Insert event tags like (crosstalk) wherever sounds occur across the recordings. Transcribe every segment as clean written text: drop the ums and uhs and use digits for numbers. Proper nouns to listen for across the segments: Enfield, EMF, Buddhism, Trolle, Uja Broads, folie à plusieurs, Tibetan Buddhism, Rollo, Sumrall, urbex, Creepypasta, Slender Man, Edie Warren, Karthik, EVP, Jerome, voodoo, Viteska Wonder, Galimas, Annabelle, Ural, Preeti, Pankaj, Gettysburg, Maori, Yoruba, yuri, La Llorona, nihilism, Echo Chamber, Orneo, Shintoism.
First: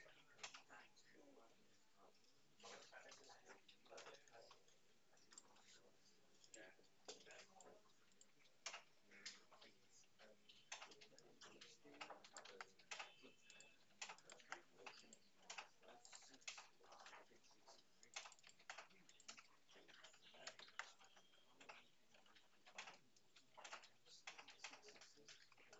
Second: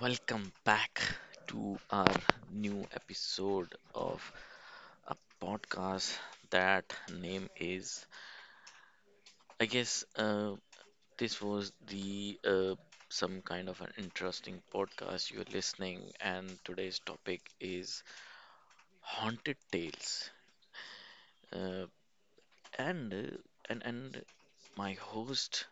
welcome back to our new episode of a podcast. That name is, I guess, this was the some kind of an interesting podcast you're listening, and today's topic is haunted tales. Uh, and and my host,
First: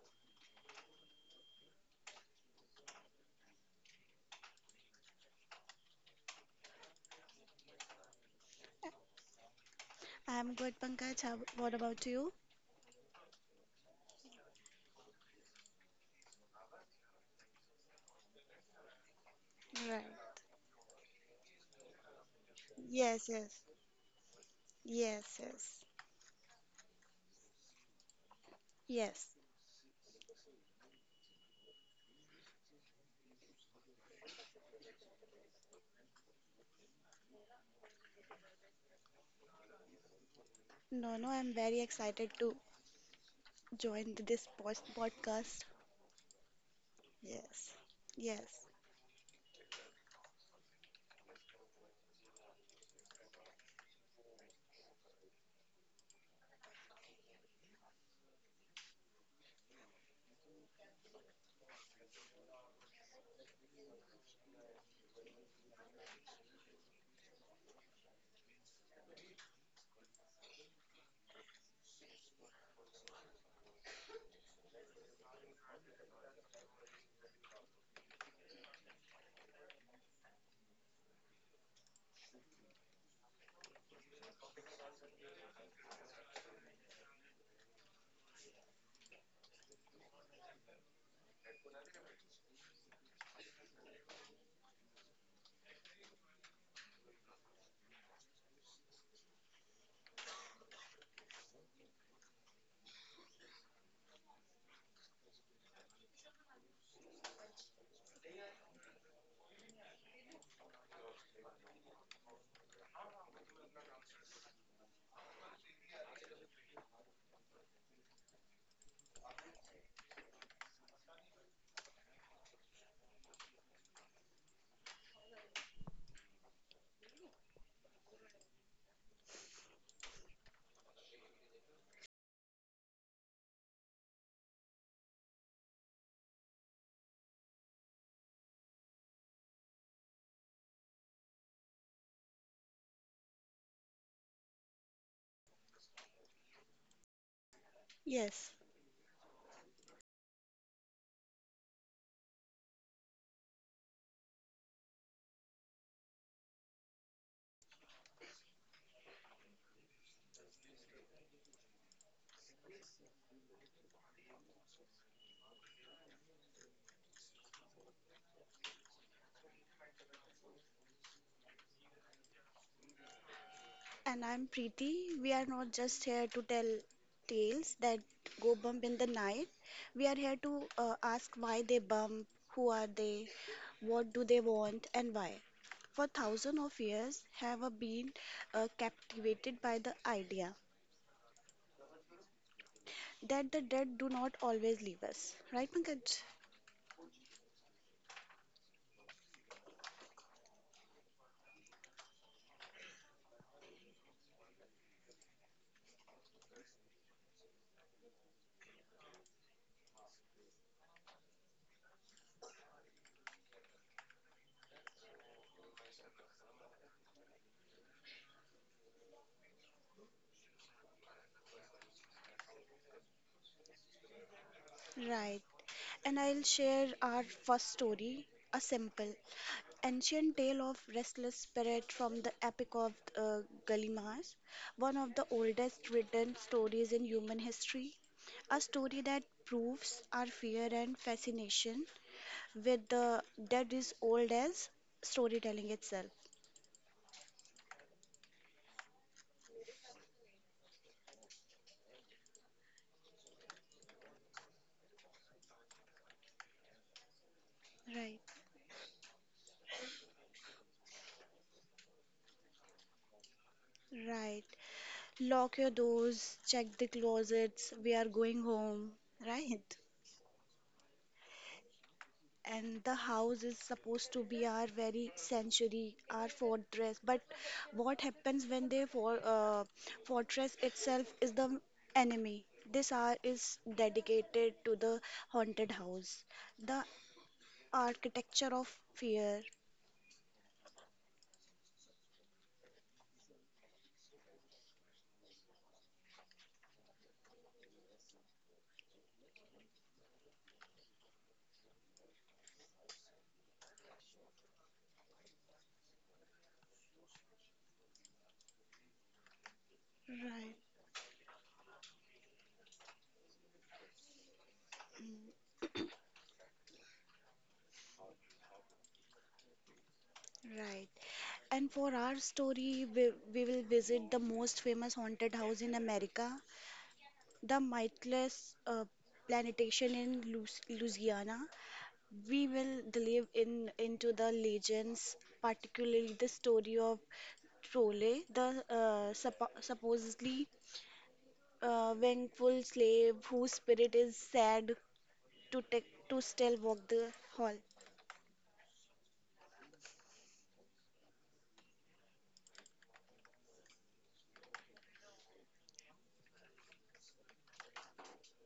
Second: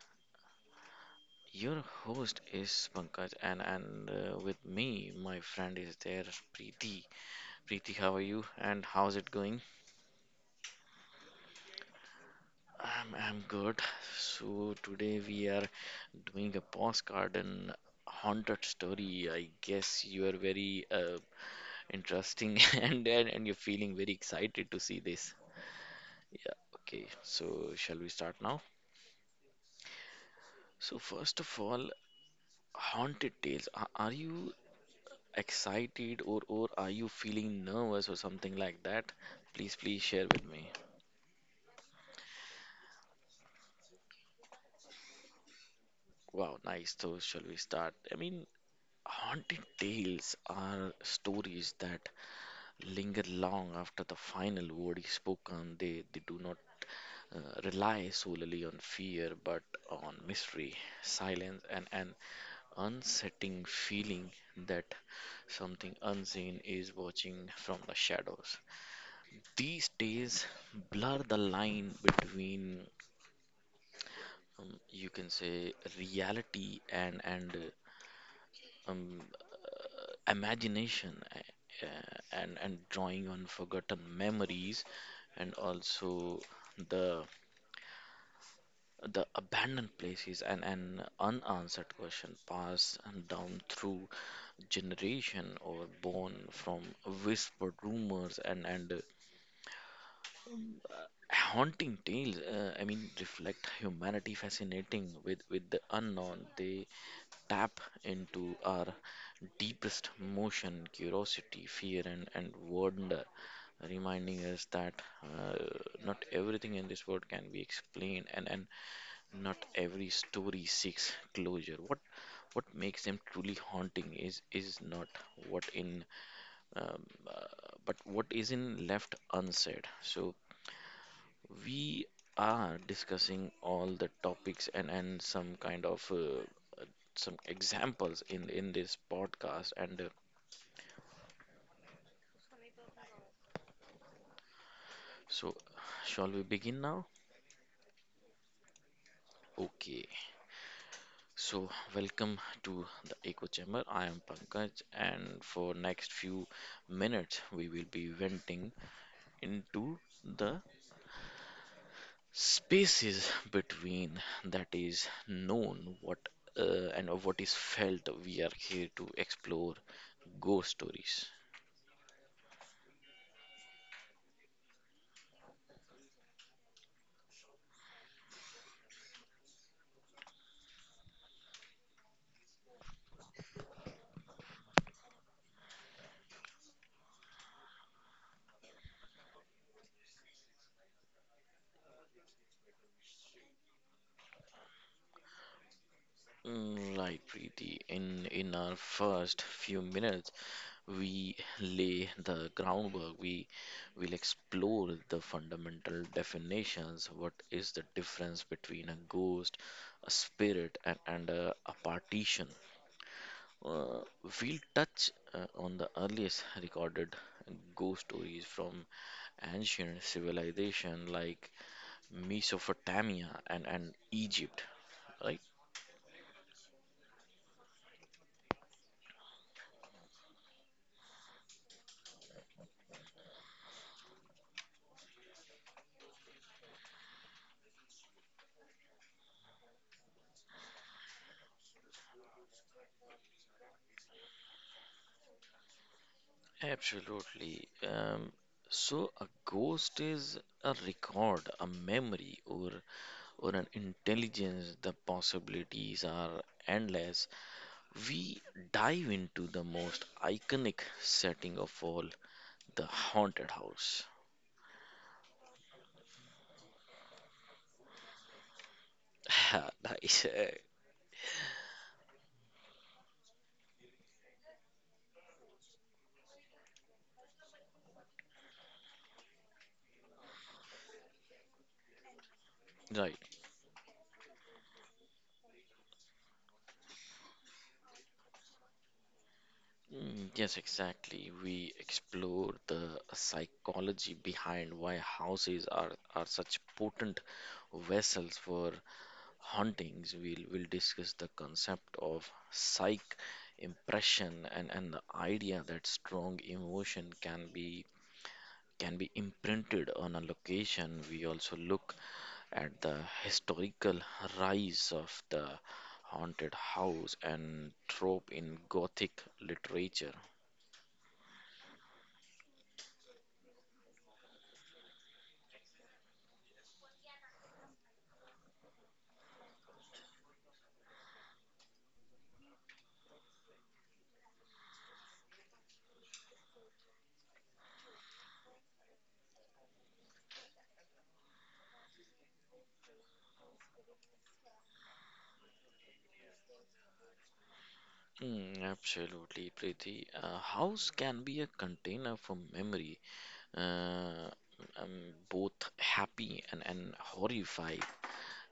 your host is Pankaj, and with me, my friend is there, Preeti. Preeti, how are you and how's it going? I'm good, Pankaj. How, what about you? I'm good. So, today we are doing a postcard and haunted story. I guess Right. you are very interesting (laughs) and, and, Yes, and you're yes. feeling very excited to see this. Yes, yes. Yeah, okay. So, shall we start now? Yes. So, first of all, haunted tales. Are you excited or are you feeling nervous or something like that? Please share with me. No, no, I'm very excited to join this podcast. Wow, nice. So, shall we Yes. start? I mean, Yes. haunted tales are stories that linger long after the final word is spoken. They do not rely solely on fear but on mystery, silence, and an unsettling feeling that something unseen is watching from the shadows. These tales blur the line between, you can say, reality and um, imagination, uh, and drawing on forgotten memories and also the the abandoned places and unanswered question passed and down through generation or born from whispered rumors and haunting tales, I mean, reflect humanity fascinating with the unknown. They tap into our deepest emotion, curiosity, fear, and wonder, reminding us that uh, not everything in this world can be explained, and not every story seeks closure. What makes them truly haunting is not what in um, uh, but what isn't left unsaid. So we are discussing all the topics and some kind of uh, some examples in this podcast and so shall we begin now? Yes. Okay. So, welcome to the Echo Chamber. I am Pankaj, and for next few minutes, we will be venting into the spaces between that is known, what and what is felt. We are here to explore ghost stories. And I'm Preeti. We are not just here to tell tales that go bump in the night. We are here to ask why they bump, who are they, what do they want, and why. For thousands of years, have been captivated by the idea that the dead do not always leave us. Right, Pankaj? Mm, right, Preeti. In our first few minutes, we lay the groundwork. We will explore the fundamental definitions. What is the difference between a ghost, a spirit, and a partition? uh, we'll touch on the earliest recorded ghost stories from ancient civilization like Mesopotamia and Egypt, right? Right. And I'll share our first story, a simple, ancient tale of restless spirit from the epic of uh, Galimas, one of the oldest written stories in human history. A story that proves our fear and fascination with the dead is old as storytelling itself. Absolutely. So a ghost is a record, a memory, or an intelligence. The possibilities are endless. Right, We dive into the most iconic setting of all, the haunted house. right. Lock your doors, check the closets, we are going home. (laughs) Right. Nice, eh? And the house is supposed to be our very sanctuary, our fortress. But what happens when the fortress itself is the enemy? This Right. hour is dedicated to the haunted house, the architecture of fear. Mm, yes, exactly. We explore the psychology behind why houses are such potent vessels for hauntings. We'll discuss the concept of psych impression, and the idea that strong emotion can be, imprinted on a Right, location. We also look at the historical rise of the haunted house and trope in Gothic literature. right. And for our story, we will visit the most famous haunted house in America, the Mightless Plantation in Lu Louisiana. We will delve in into the legends, particularly the story of Trolle, the supposedly vengeful slave whose spirit is sad to take to still walk the hall. Mm, absolutely, Preeti. A house can be a container for memory, uh, both happy and horrified.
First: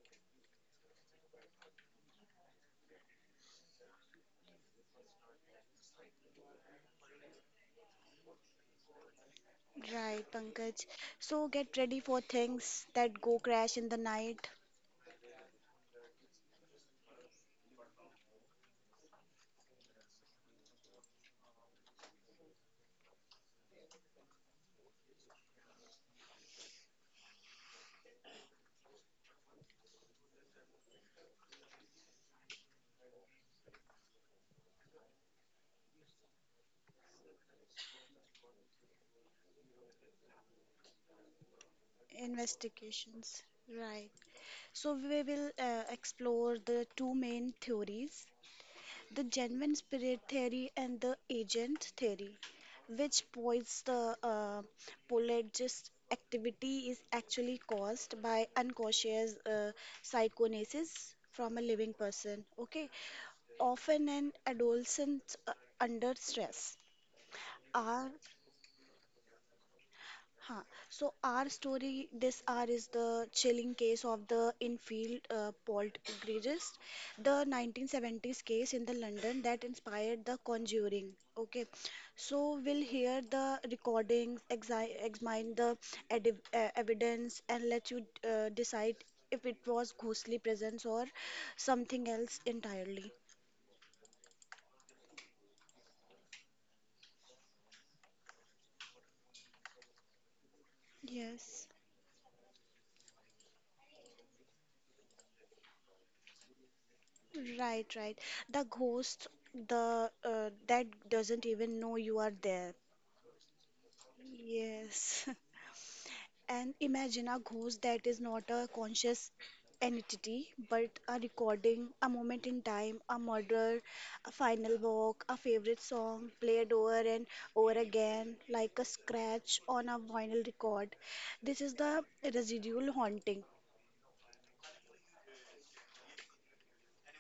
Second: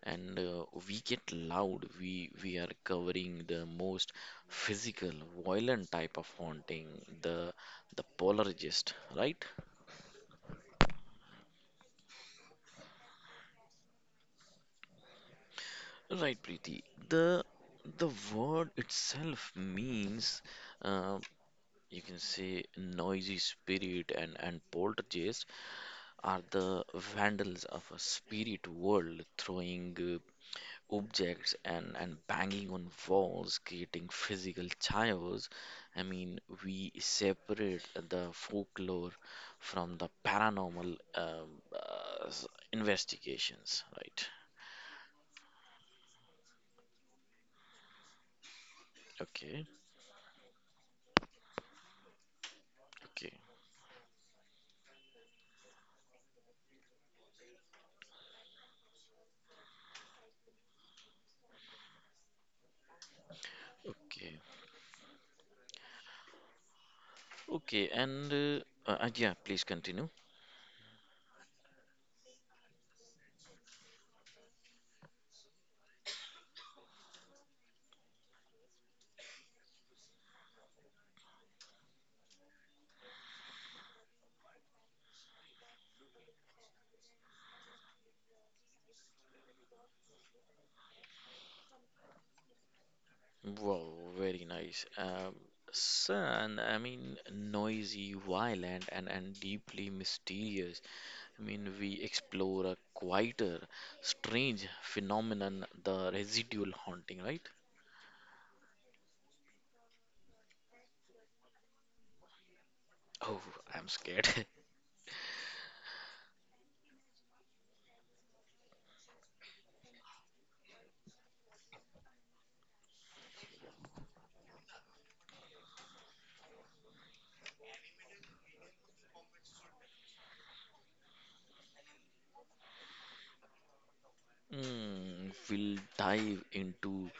And we get loud. We are covering the most physical, violent type of haunting, the the poltergeist, right? Right, Pankaj. So get ready for things that go crash in the night. Right, Preeti. The the word itself means, uh, you can say, noisy spirit, and poltergeist are the vandals of a spirit world, throwing objects, and banging on walls, creating physical chaos. I mean, we separate the folklore from the paranormal, Investigations. investigations, Right. right? So we will explore the two main theories, the Okay, genuine spirit theory and the agent theory, which okay, points the polygist activity is actually caused by unconscious psychonesis from a living person. Okay, often an okay, adolescent uh, under stress. okay, Our and yeah, please continue. Huh. So our story this R, is the chilling case of the Enfield poltergeist, the 1970s case in the London that inspired The Conjuring. Okay, so we'll hear the recordings, exi examine the evidence, and let you decide if it was ghostly presence or something else entirely. Wow, very nice. Son, I mean, noisy, violent, and deeply mysterious. I Yes. mean, we explore a quieter, strange phenomenon, the residual haunting, right? Right, right. The ghost, the that doesn't even know you are there. Oh, I'm scared. (laughs) Yes. (laughs) And imagine a ghost that is not a conscious entity, but a recording, a moment in time, a murder, a final walk, a favorite song played over and over again, like a scratch on a vinyl record. This is the residual haunting. Mm, we'll dive into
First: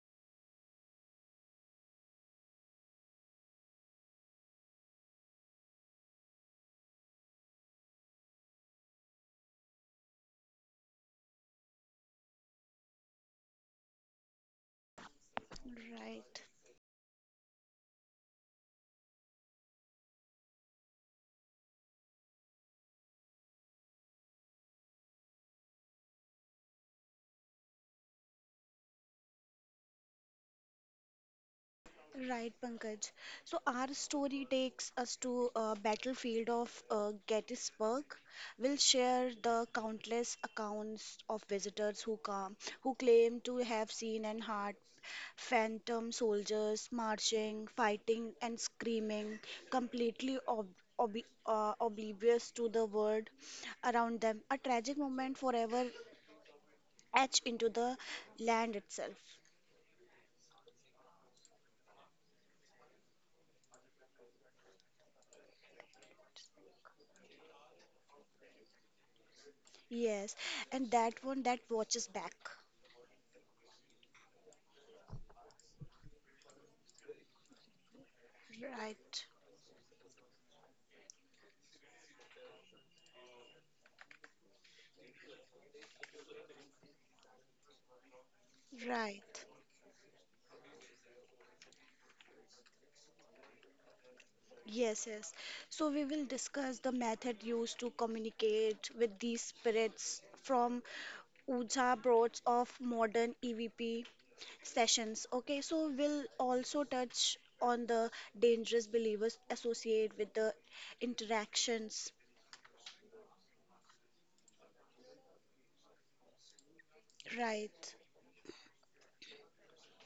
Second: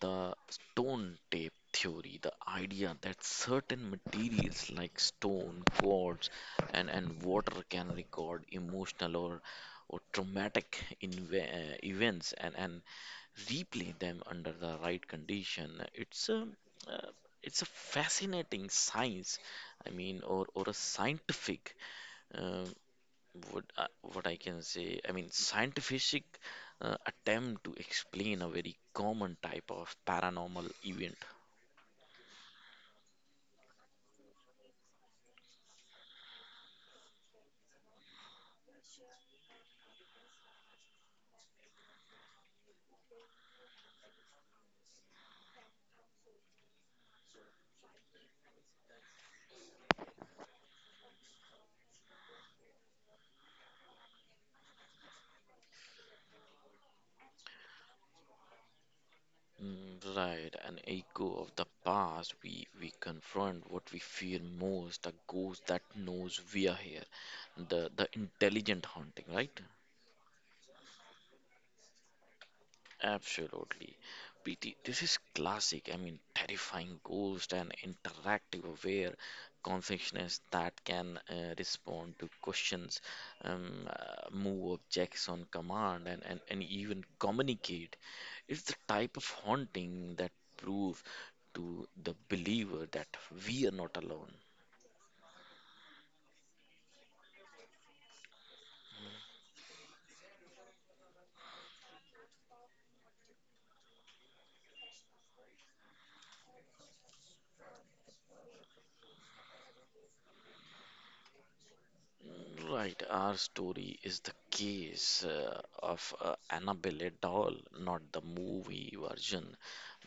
the stone tape theory, the idea that certain materials like stone, quartz, and water can record emotional or traumatic events, and replay them under the right condition. Right. Uh, it's a fascinating science, I mean, or a scientific, um, what I can say, I mean, scientific attempt to explain a very common type of paranormal event. Right, Pankaj. So our story takes us to a battlefield of Gettysburg. We'll share the countless accounts of visitors who come, who claim to have seen and heard phantom soldiers marching, fighting, and screaming, completely ob ob oblivious to the world around them. A tragic moment forever etched into the land itself. Mm, right, an echo of the past. We confront what we fear most, a ghost that knows we are here, the intelligent haunting, right? Yes, and that one that watches back. Absolutely. PT, this is classic. I mean, terrifying ghost and interactive aware Right, consciousness that can respond to questions, move objects on command, and even communicate. It's the type of right. haunting that proves to the believer that we are not alone. Yes, yes. So we will discuss the method used to communicate with these spirits from Uja Broads of modern EVP sessions. Okay, so we'll also touch on the dangerous believers associated with the interactions. Right, our story is the case of Annabelle doll, Right. not the movie version,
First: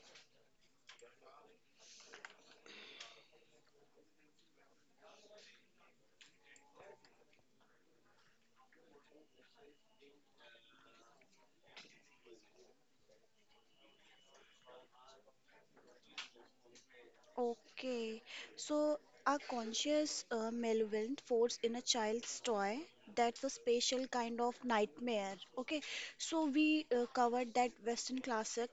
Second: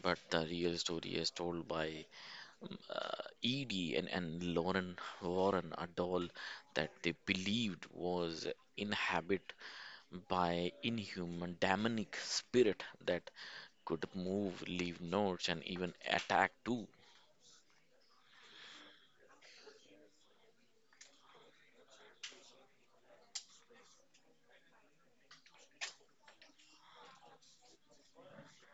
but the real story is told by Edie and Lauren Warren, a doll that they believed was inhabited by inhuman demonic spirit that could move, leave notes, and even attack too. Okay, so a conscious malevolent force in a child's toy, that's a special kind of nightmare. Okay, so we covered that Western classic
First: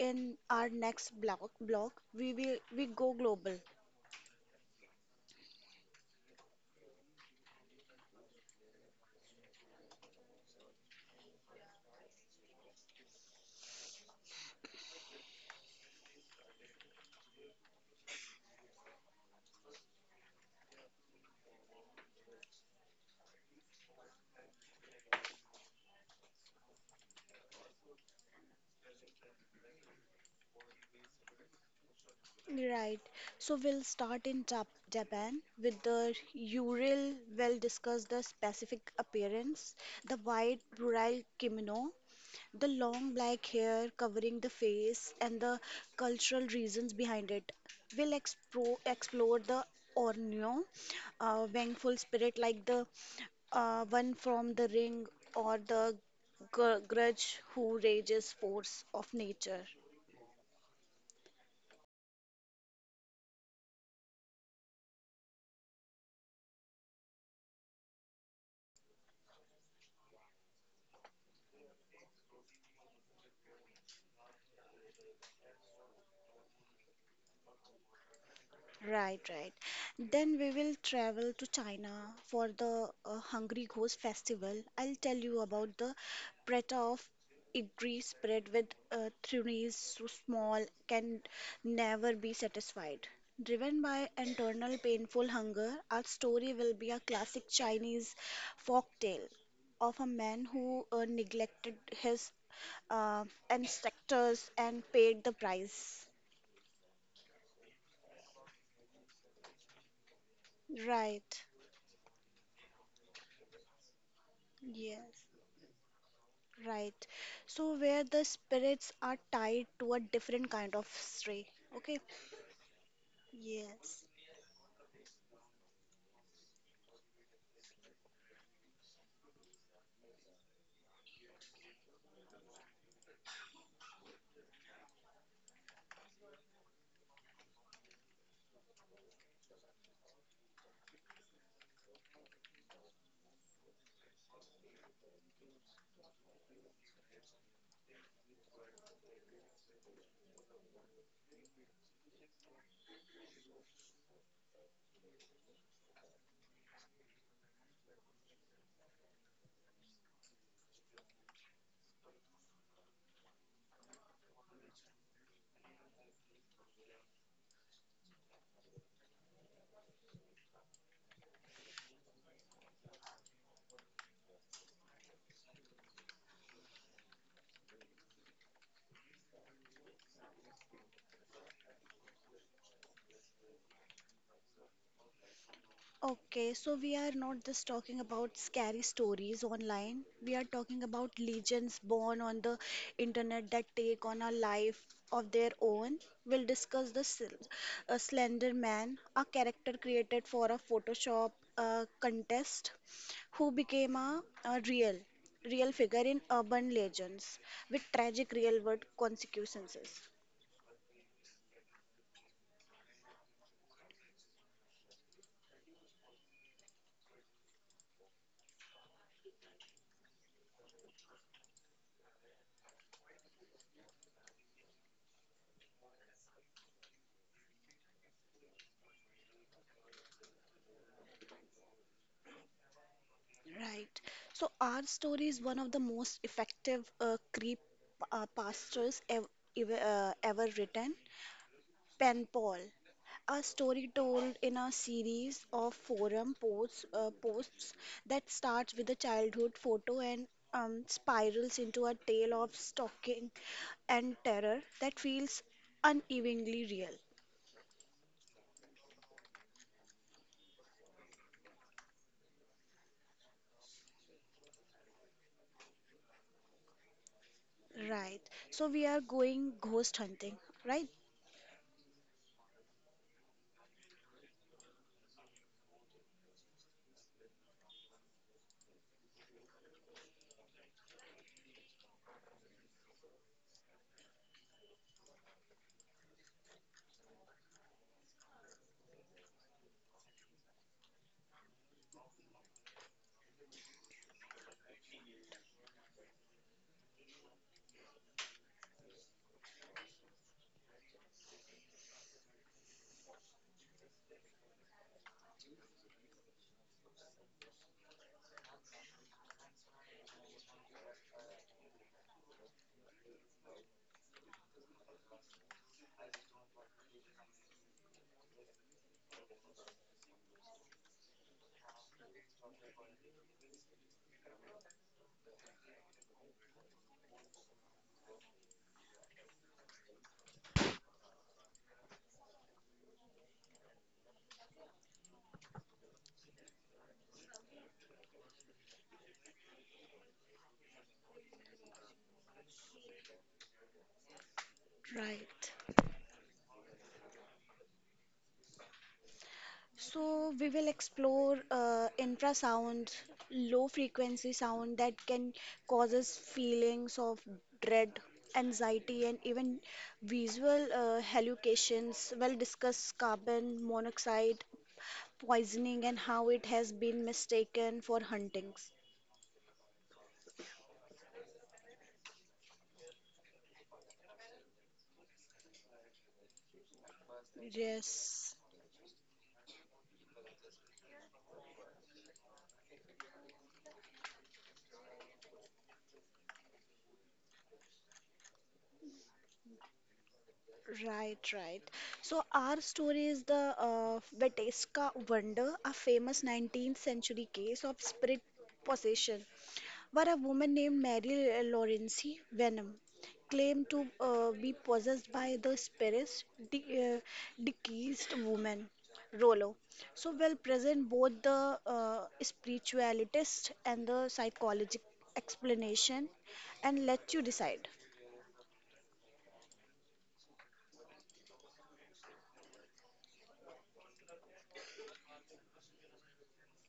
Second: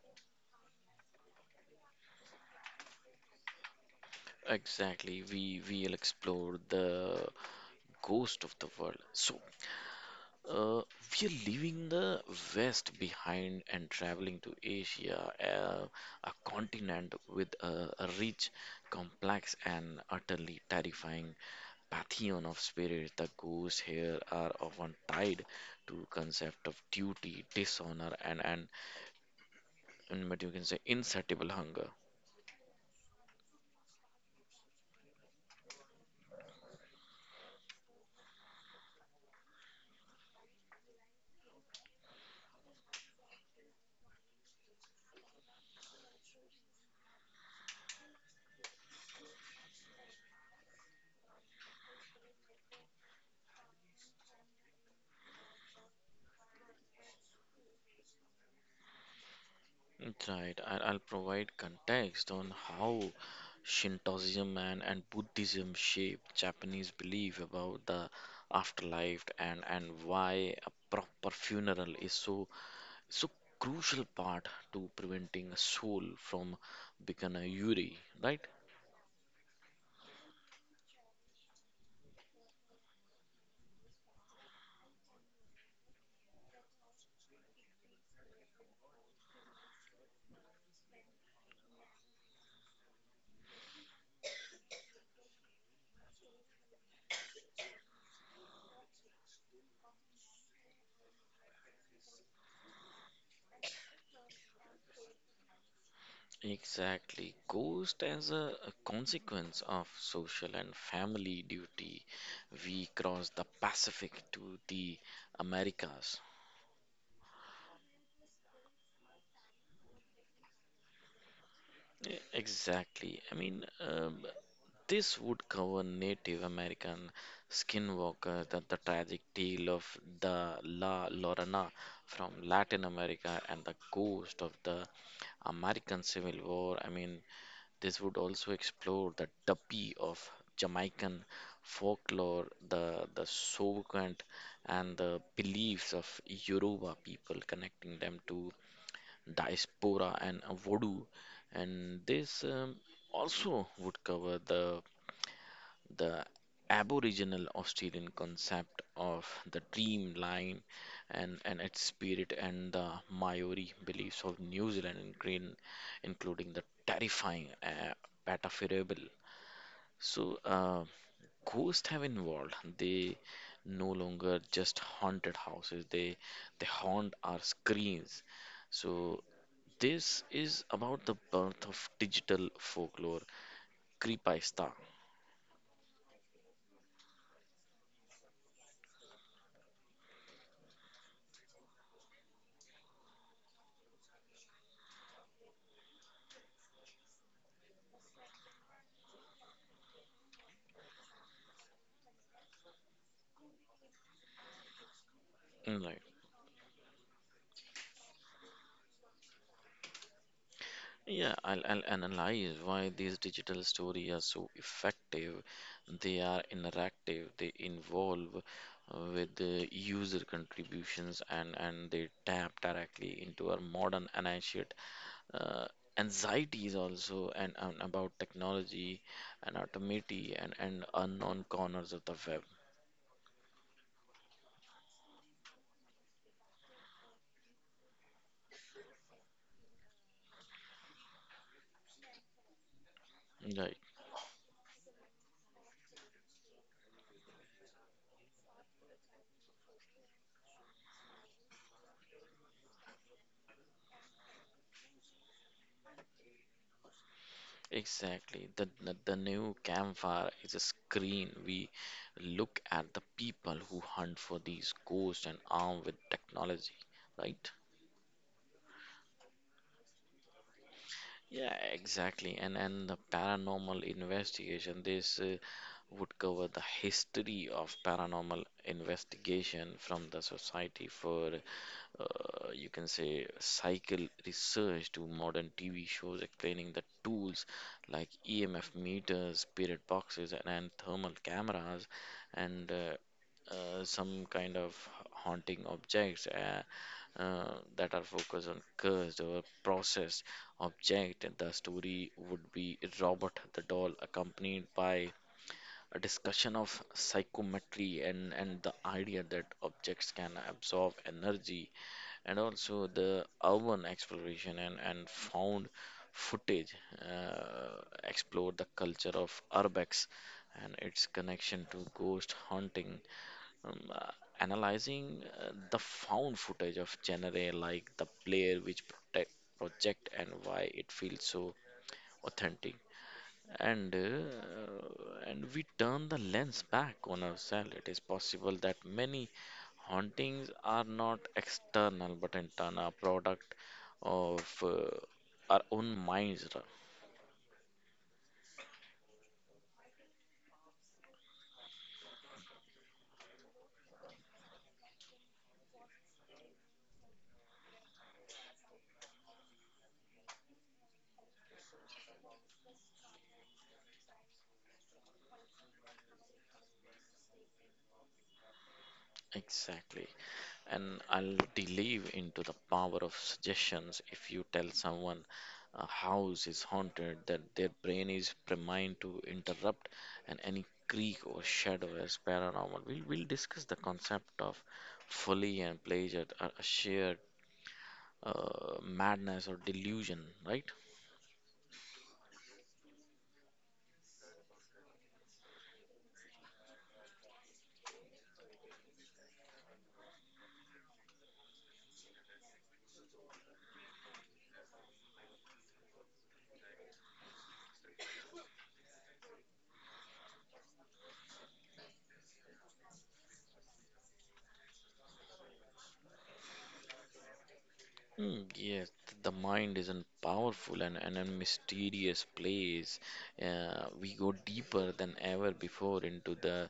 in our next block. Block we will we go global. Exactly, we we'll explore the ghost of the world. So Uh, we are leaving the West behind and traveling to Asia, a continent with a rich, complex, and utterly terrifying pantheon of spirits. The ghosts here are often tied to concept of duty, dishonor, and what you can say insatiable hunger. Right. So we'll start in Japan with the Ural. We'll discuss the specific appearance, the white rural kimono, the long black hair covering the face and the cultural reasons behind it. Explore the Orneo, vengeful spirit like the one from the ring or the grudge who rages force of nature. Right, I'll provide context on how Shintoism and Buddhism shape Japanese belief about the afterlife, and why a proper funeral is so crucial part to preventing a soul from becoming a yuri, right? Right, right. Then we will travel to China for the Hungry Ghost Festival. I'll tell you about the preta of idli spread with threes so small can never be satisfied. Driven by internal painful hunger, our story will be a classic Chinese folk tale of a man who neglected his uh, ancestors and paid the price. Exactly. Ghost as a consequence of social and family Right. duty, we crossed the Pacific to the Yes. Americas. Right. So where the spirits are tied to a different kind of stray. Okay. Exactly. I mean, Yes. um, this would cover Native American skinwalker, the tragic tale of the La Llorona from Latin America, and the ghost of the American Civil War. I mean, this would also explore the Tuppy of Jamaican folklore, the Soukant, and the beliefs of Yoruba people, connecting them to diaspora and voodoo, and this, also would cover the aboriginal Australian concept of the dreamline and its spirit, and the Maori beliefs of New Zealand, including the terrifying patafirable. So, ghosts have involved. They no longer just haunted houses. They haunt our screens. So this is about the birth of digital folklore, Creepypasta. Okay, so we are not just talking about scary stories online. We are talking about legends born on the internet that take on a life of their own. We'll discuss the Slender Man, a character created for a Photoshop contest, who became a real Mm, right. figure in urban legends with tragic real-world consequences. Yeah, I'll analyze why these digital stories are so effective. They are interactive, they involve with the user contributions, and they tap directly into our modern anxiety, uh, anxieties also, and about technology and automaty, and unknown corners of the web. Right. So our story is one of the most effective creep pastors ev ev ever written, Pen Pal. A Right. story told in a series of forum posts that starts with a childhood photo and spirals into a tale of stalking and terror that feels unevenly real. Exactly. The new campfire is a screen. We look at the people who hunt for these ghosts and armed with technology, right? Right. So we are going ghost hunting, right? Yeah, exactly. And the paranormal investigation. This would cover the history of paranormal investigation from the Society for you can say cycle research to modern TV shows, explaining the tools like EMF meters, period boxes, and thermal cameras, and some kind of haunting objects, that are focused on cursed or processed object. The story would be Robert the doll, accompanied by a discussion of psychometry, and the idea that objects can absorb energy, and also the urban exploration, and found footage. uh, Explored the culture of urbex and its connection to ghost hunting, um, uh, analyzing the found footage of genre like the player which protect, project, and why it feels so authentic. And and we turn the lens back on ourselves. It is possible that many hauntings are not external but internal, a product of our Right. own minds. So, we will explore infrasound, low frequency sound that can causes feelings of dread, anxiety, and even visual hallucinations. We'll discuss carbon monoxide poisoning and how it has been mistaken for huntings. Exactly. And I'll delve into the power of suggestions. If you tell someone a house is haunted, that their brain Yes, is primed to interrupt, and any creak or shadow is paranormal. We'll discuss the concept of folly and pleasure, a shared madness or delusion, right? right, right. So our story is the Viteska Wonder, a famous 19th century case of spirit possession. But a woman named Mary Laurency Venom claimed to be possessed by the spirit de- uh, deceased woman Rollo. So will present both the spiritualist and the psychologic explanation and let you decide. Mm, yes, the mind is a powerful and a mysterious place. We go deeper than ever before into the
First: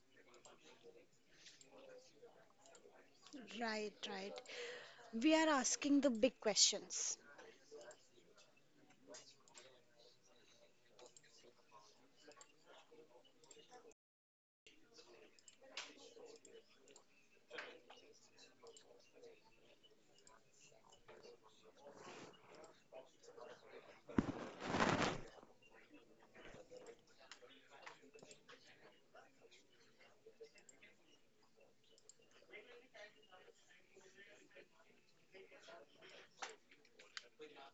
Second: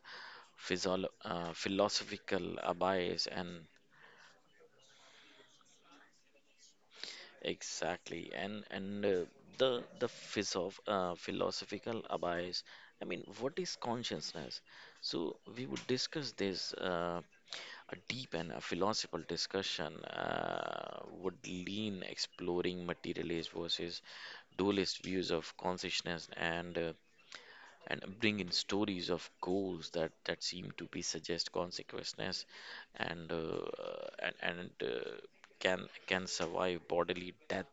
philosophical abyss and, Right, right. We are asking the big questions. exactly, and the physof philosophical abyss. I mean, what is consciousness? So we would discuss this. A deep and a philosophical discussion would lean exploring materialist versus dualist views of consciousness, and bring in stories of goals that seem to be suggest consequences, and and and uh, can, survive bodily death,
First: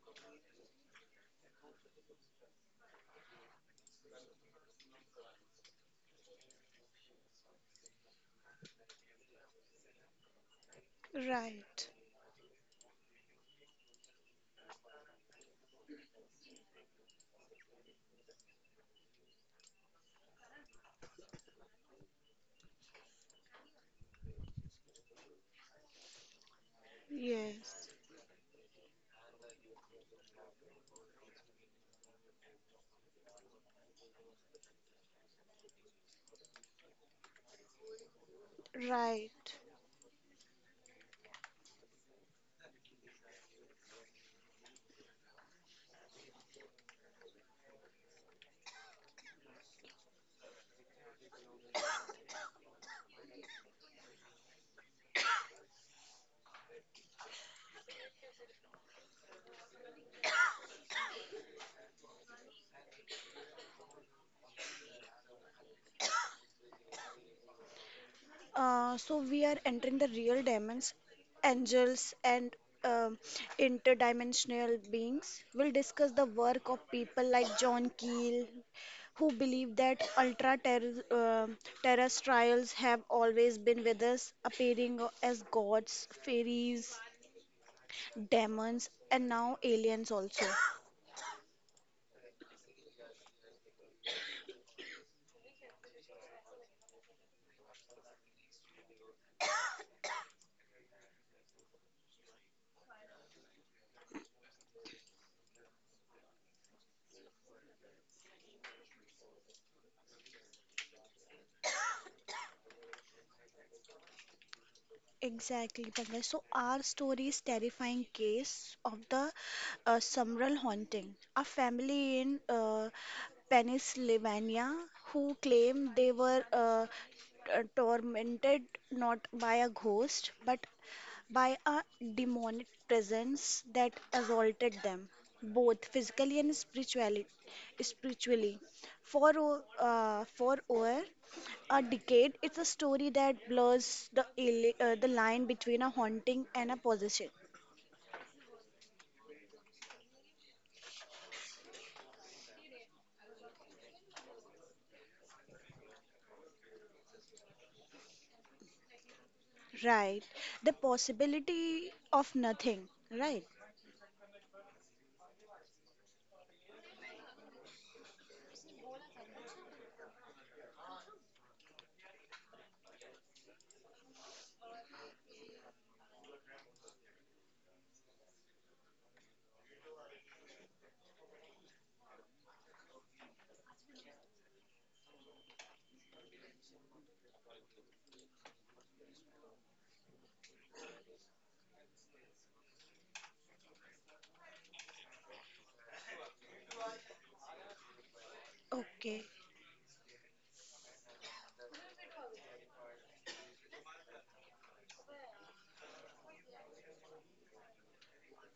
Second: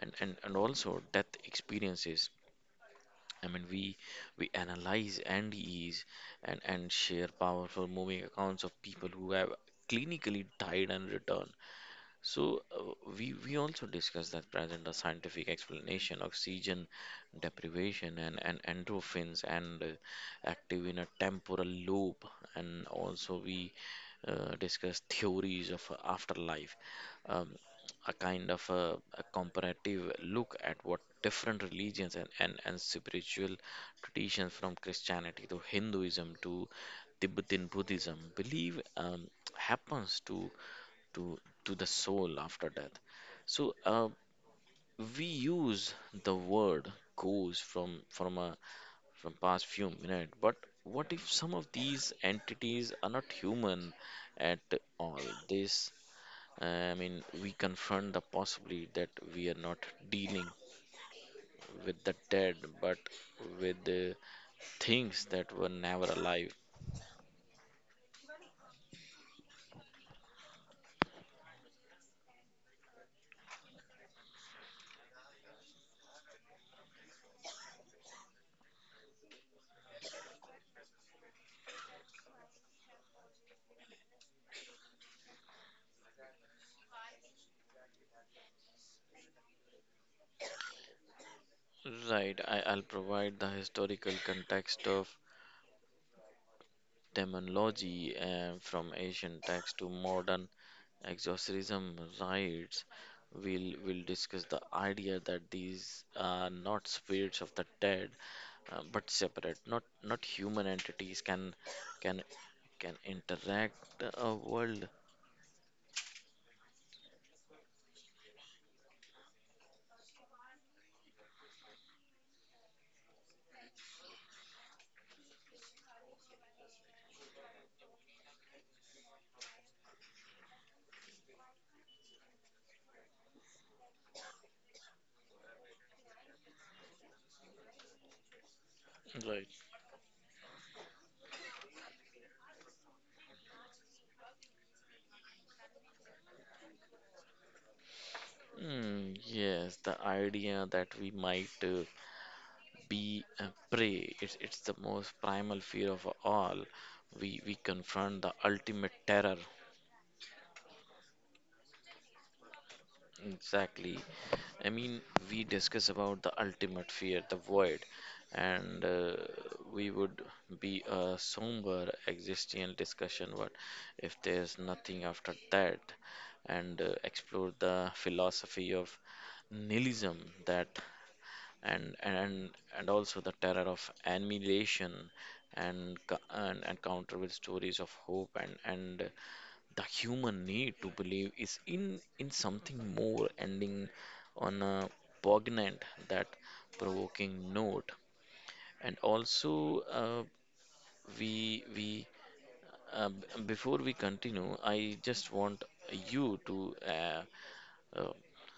and also death experiences. I mean, we analyze and ease and share powerful moving accounts of people who have clinically died and returned. Right. So, we also discussed that present a scientific explanation of oxygen deprivation, and endorphins, and active in a temporal lobe, and also we discussed theories of afterlife, um, Yes. a kind of a comparative look at what different religions, and spiritual traditions from Christianity to Hinduism to Tibetan Buddhism believe Right. happens to to the soul after death. So we use the word goes from a from past few minutes, but what if some of these entities are not human at all? This I mean, we confront the possibility that we are not dealing with the dead, but with the things that were never alive. So we are entering the real diamonds, angels, and um interdimensional beings. We'll discuss the work of people like John Keel, who believe that terrestrials have always been with us, appearing as gods, fairies, demons, and now aliens also. Right, I'll provide the historical context of terminology from ancient texts to modern exorcism rites. We'll discuss the idea that these are not spirits of the dead, but separate, not human entities can can interact a world. Exactly, Pankaj. So our story is terrifying case of the Sumrall haunting. A family in Pennsylvania who claimed they were tormented not by a ghost but by a demonic presence that assaulted them both physically and spiritually for Right. For over a decade. It's a story that blurs the, the line between a haunting and a possession, Mm, yes, the idea that we might be a prey. It's the most primal fear of all. We confront the ultimate terror. right? The possibility of nothing, right? Exactly. I mean, we discuss about the ultimate fear, the void, and we would be a somber existential discussion. What if there's nothing after that? And explore the philosophy of nihilism that, and and also the terror of annihilation, and and counter with stories of hope and the human need to believe is in something more ending on a poignant that provoking note. And Okay, also, uh, we we before we continue, I just want you to uh, uh,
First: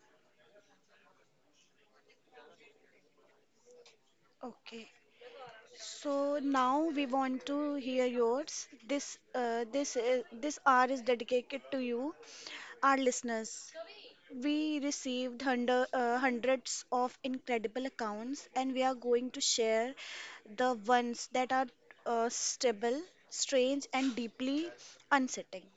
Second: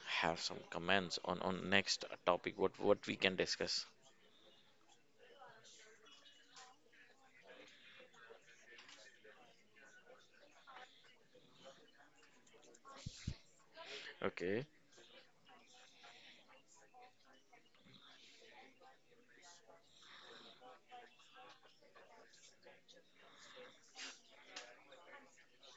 have some comments on next topic what we can discuss. okay. So now we want to hear yours. This hour is dedicated to you, our listeners. Okay. We received hundreds of incredible accounts, and we are going to share the ones that are stable, strange, and deeply unsettling.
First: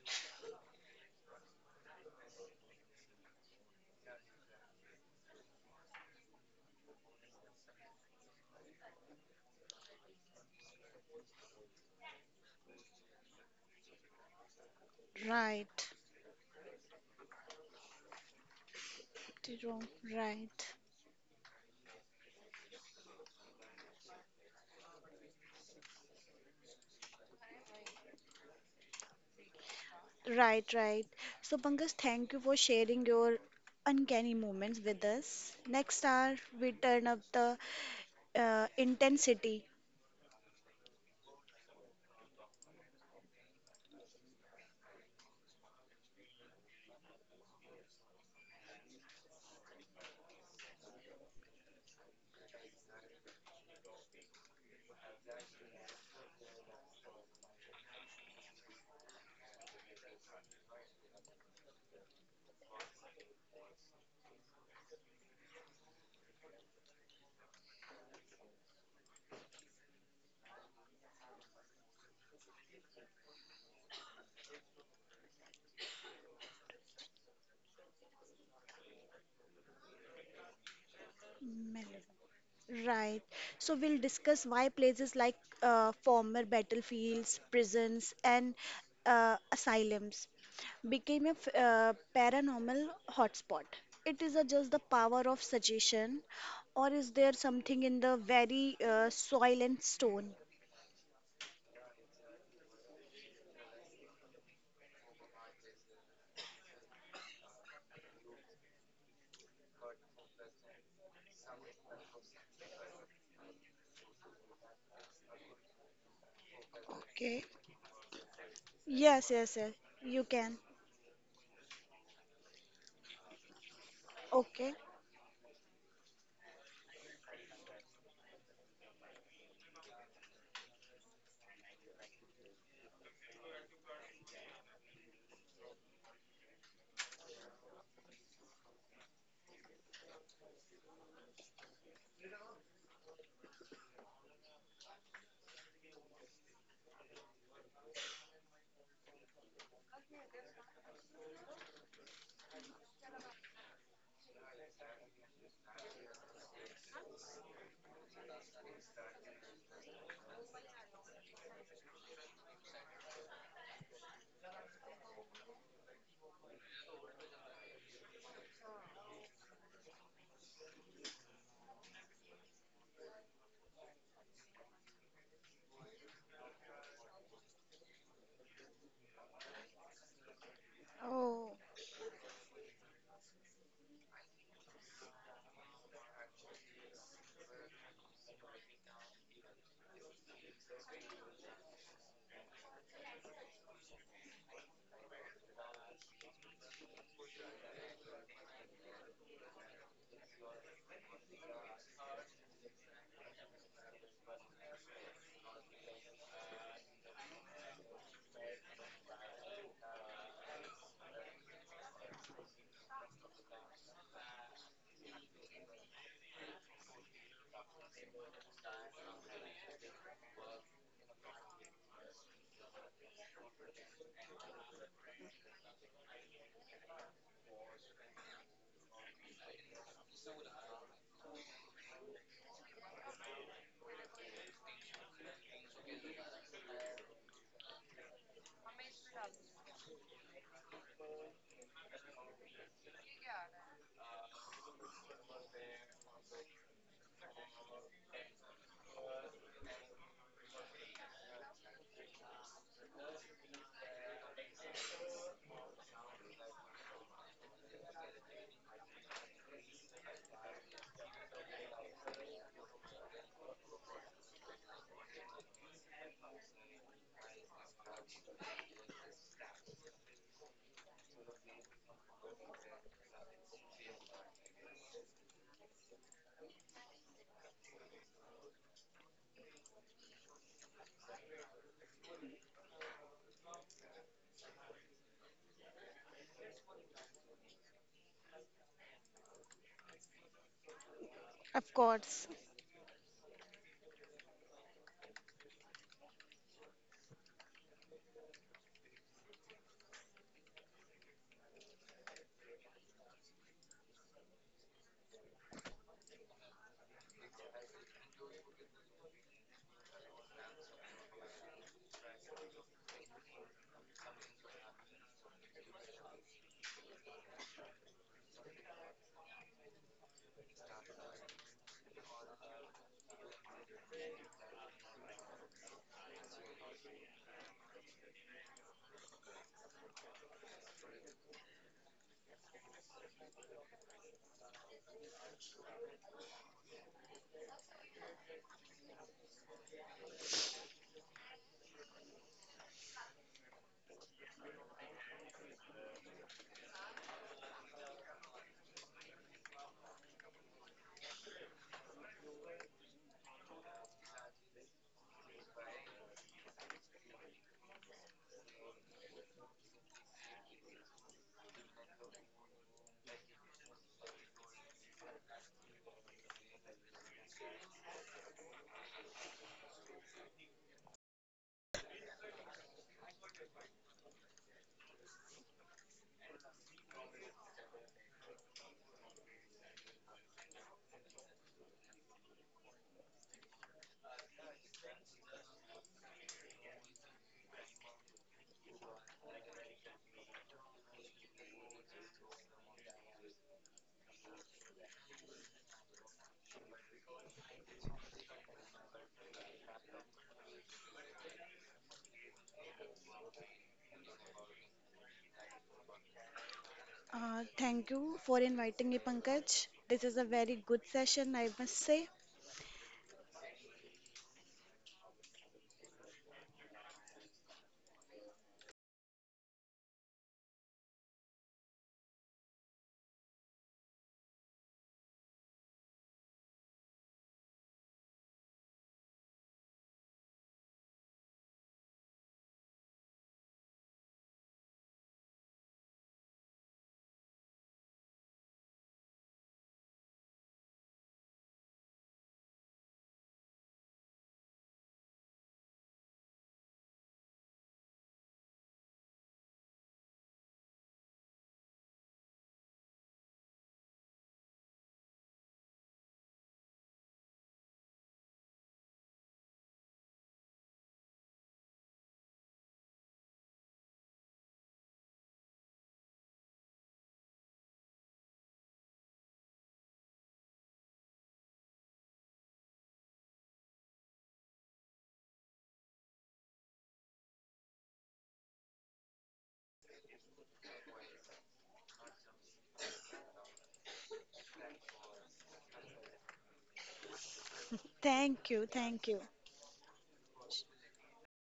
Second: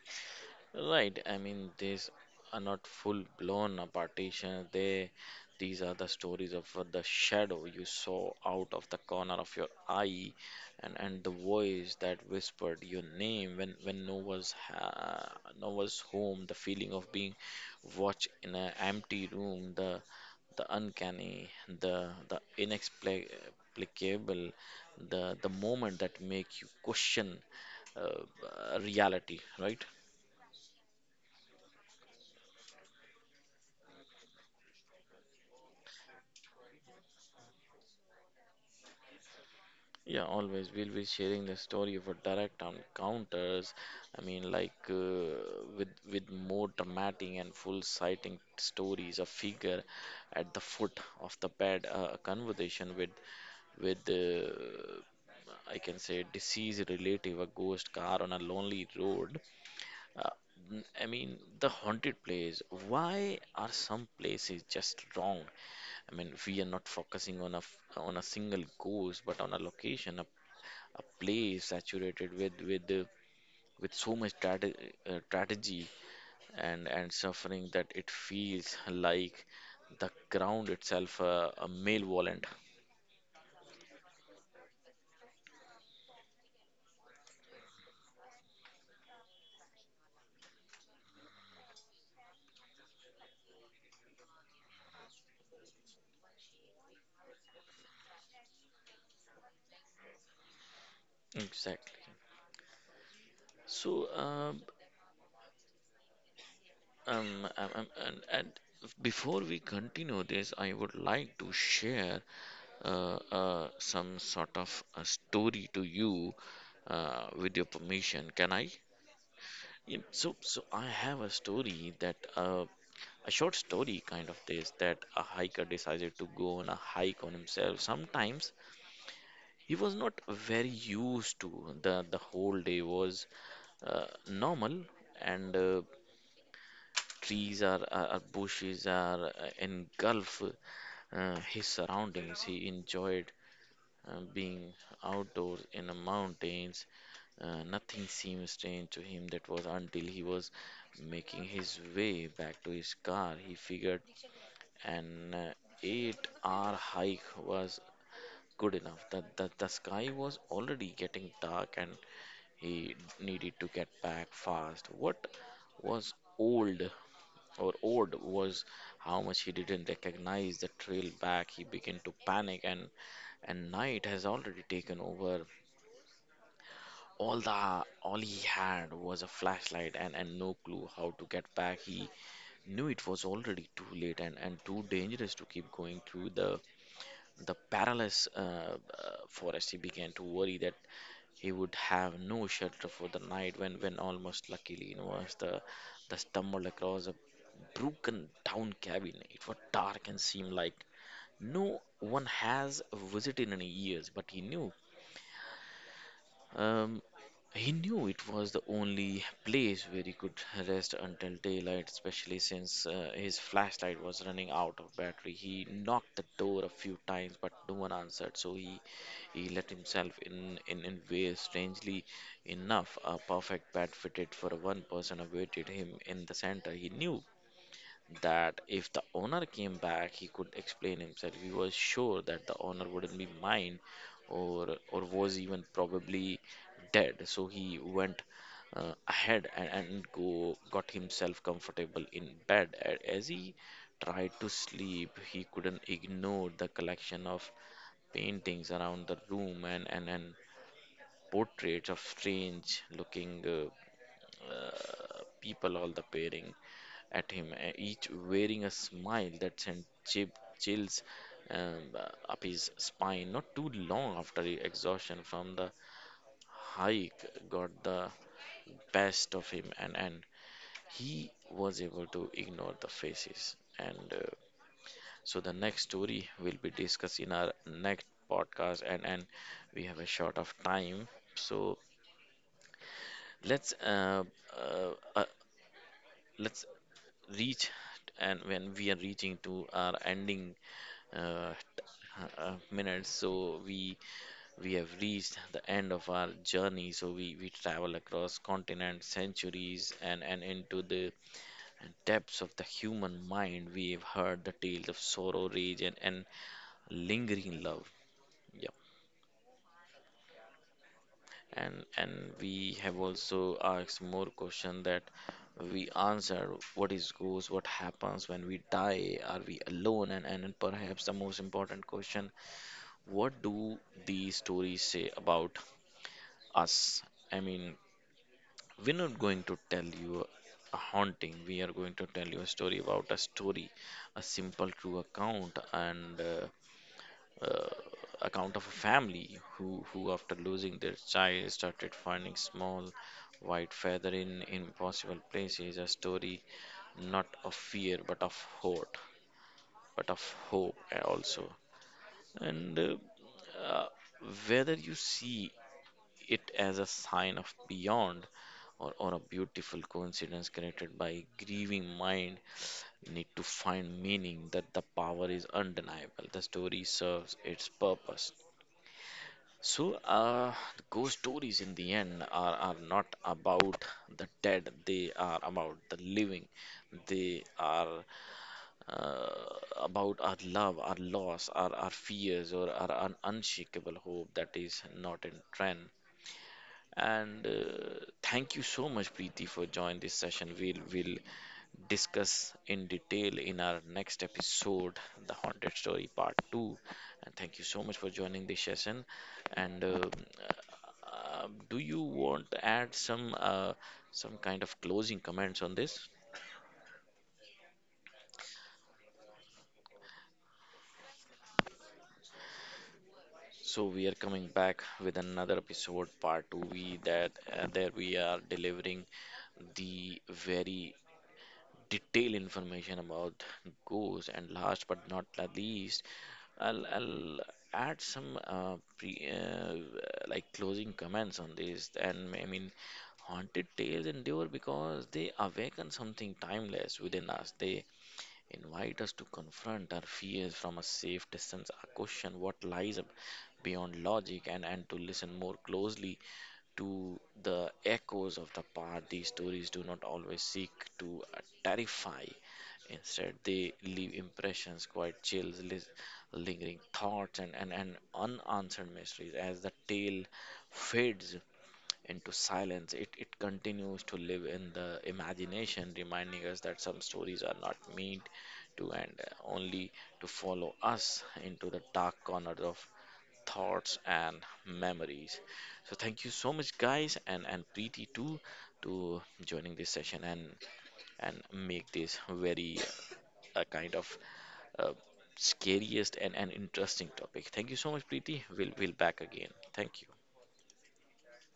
Right. I mean, these are not full blown partition. They, these are the stories of the shadow you saw out of the corner of your eye, and the voice that whispered your name when no was ha no Right, was home. The feeling of being watched in an empty room. Jerome, The right. uncanny. The inexplicable. The moment that make you question uh, reality. Right. Right, right. So, Pankaj, thank you for sharing your uncanny moments with us. Next hour, we turn up the intensity. Yeah, always. We'll be sharing the story of our direct encounters. I mean, like with more dramatic and full sighting stories. A figure at the foot of the bed. A conversation with I can say deceased relative. A ghost car on a lonely road. Uh, I mean, the haunted place. Why are some places just wrong? I mean, we are not focusing on a single ghost, but on a location, a play saturated with the, with so much strategy and suffering that it feels like the ground itself a Melody. malevolent. Right. So, we'll discuss why places like former battlefields, prisons, and asylums became a paranormal hotspot. It is just the power of suggestion, or is there something in the very soil and stone? Exactly. So, and before we continue this, I would like to share some sort of a story to you Okay. with your permission. Can I? Yes, yes, yes. Yeah, You so can. so I have a story that a short story kind of this, Okay. that a hiker decided to go on a hike on himself. Sometimes he was not very used to the whole day was normal, and trees are bushes are engulf his surroundings. He enjoyed being outdoors in the mountains. Nothing seemed strange to him. That was until he was making his way back to his car. He figured an eight-hour hike was good enough. The sky was already getting dark and he needed to get back fast. What was old or odd was how much he didn't recognize the trail back. He began to panic, and night has already taken over. All the all he had was a flashlight, and no clue how to get Oh, back. He knew it was already too late, and too dangerous to keep going through the perilous forest. He began to worry that he would have no shelter for the night, when almost luckily you was the stumbled across a broken down cabin. It was dark and seemed like no one has visited in years, but Um, he knew it was the only place where he could rest until daylight, especially since his flashlight was running out of battery. He knocked the door a few times, but no one answered, so he let himself in, in ways strangely enough. A perfect bed fitted for one person awaited him in the center. He knew that if the owner came back, he could explain himself. He was sure that the owner wouldn't be mine, or was even probably dead. So he went ahead and go got himself comfortable in bed. As he tried to sleep, he couldn't ignore the collection of paintings around the room and portraits of strange looking. People all the peering at him, each wearing a smile that sent chills up his spine. Not too long after, the exhaustion from the hike got the best of him, and he was able to ignore the faces. And so the next story will be discussed in our next podcast, and we have a short of time. So let's uh, uh, uh, let's reach, and when we are reaching to our ending uh, of t- course. Minutes. So we have reached the end of our journey. So we travel across continents, centuries, and into the depths of the human mind. We have heard the tales of sorrow, rage, and lingering love. Yeah. And we have also asked more question that we answer. What is ghost? What happens when we die? Are we alone? And perhaps the most important question, what do these stories say about us? I mean, we're not going to tell you a haunting, we are going to tell you a story about a story, a simple true account, and uh, account of a family who after losing their child started finding small white feather in impossible places. A story not of fear but of hope, but of hope also. And uh, whether you see it as a sign of beyond, or a beautiful coincidence created by grieving mind need to find meaning, that the power is undeniable. The story serves its purpose. So, ghost stories in the end are not about the dead, they are about the living. They are uh, about our love, our loss, our fears, or our unshakable hope that is not in trend. And thank you so much, Preeti, for joining this session. We'll discuss in detail in our next episode, The Haunted Story Part 2. And thank you so much for joining this session. And do you want to add some kind of closing comments on this? Thank you for inviting me, Pankaj. This is a very good session, I must say. So we are coming back with another episode, part two. We that there we are delivering the very detailed information about ghosts. And last but not the least, I'll add some like closing comments on this. And I mean, haunted tales endure because they awaken something timeless within us. They invite us to confront our fears from a safe distance, or question what lies beyond logic, and to listen more closely to the echoes of the past. These stories do not always seek to terrify. Instead, they leave impressions, quiet chills, lingering thoughts, and unanswered mysteries. As the tale fades into silence, it continues to live in the imagination, reminding us that some stories are not meant to end, only to follow us into the dark corners of thoughts and memories. So thank you so much, guys, and Preeti too, to joining this session and make this very a kind of uh, scariest and interesting topic. Thank you so much, Preeti. Thank you, We'll thank you. back again. Thank you.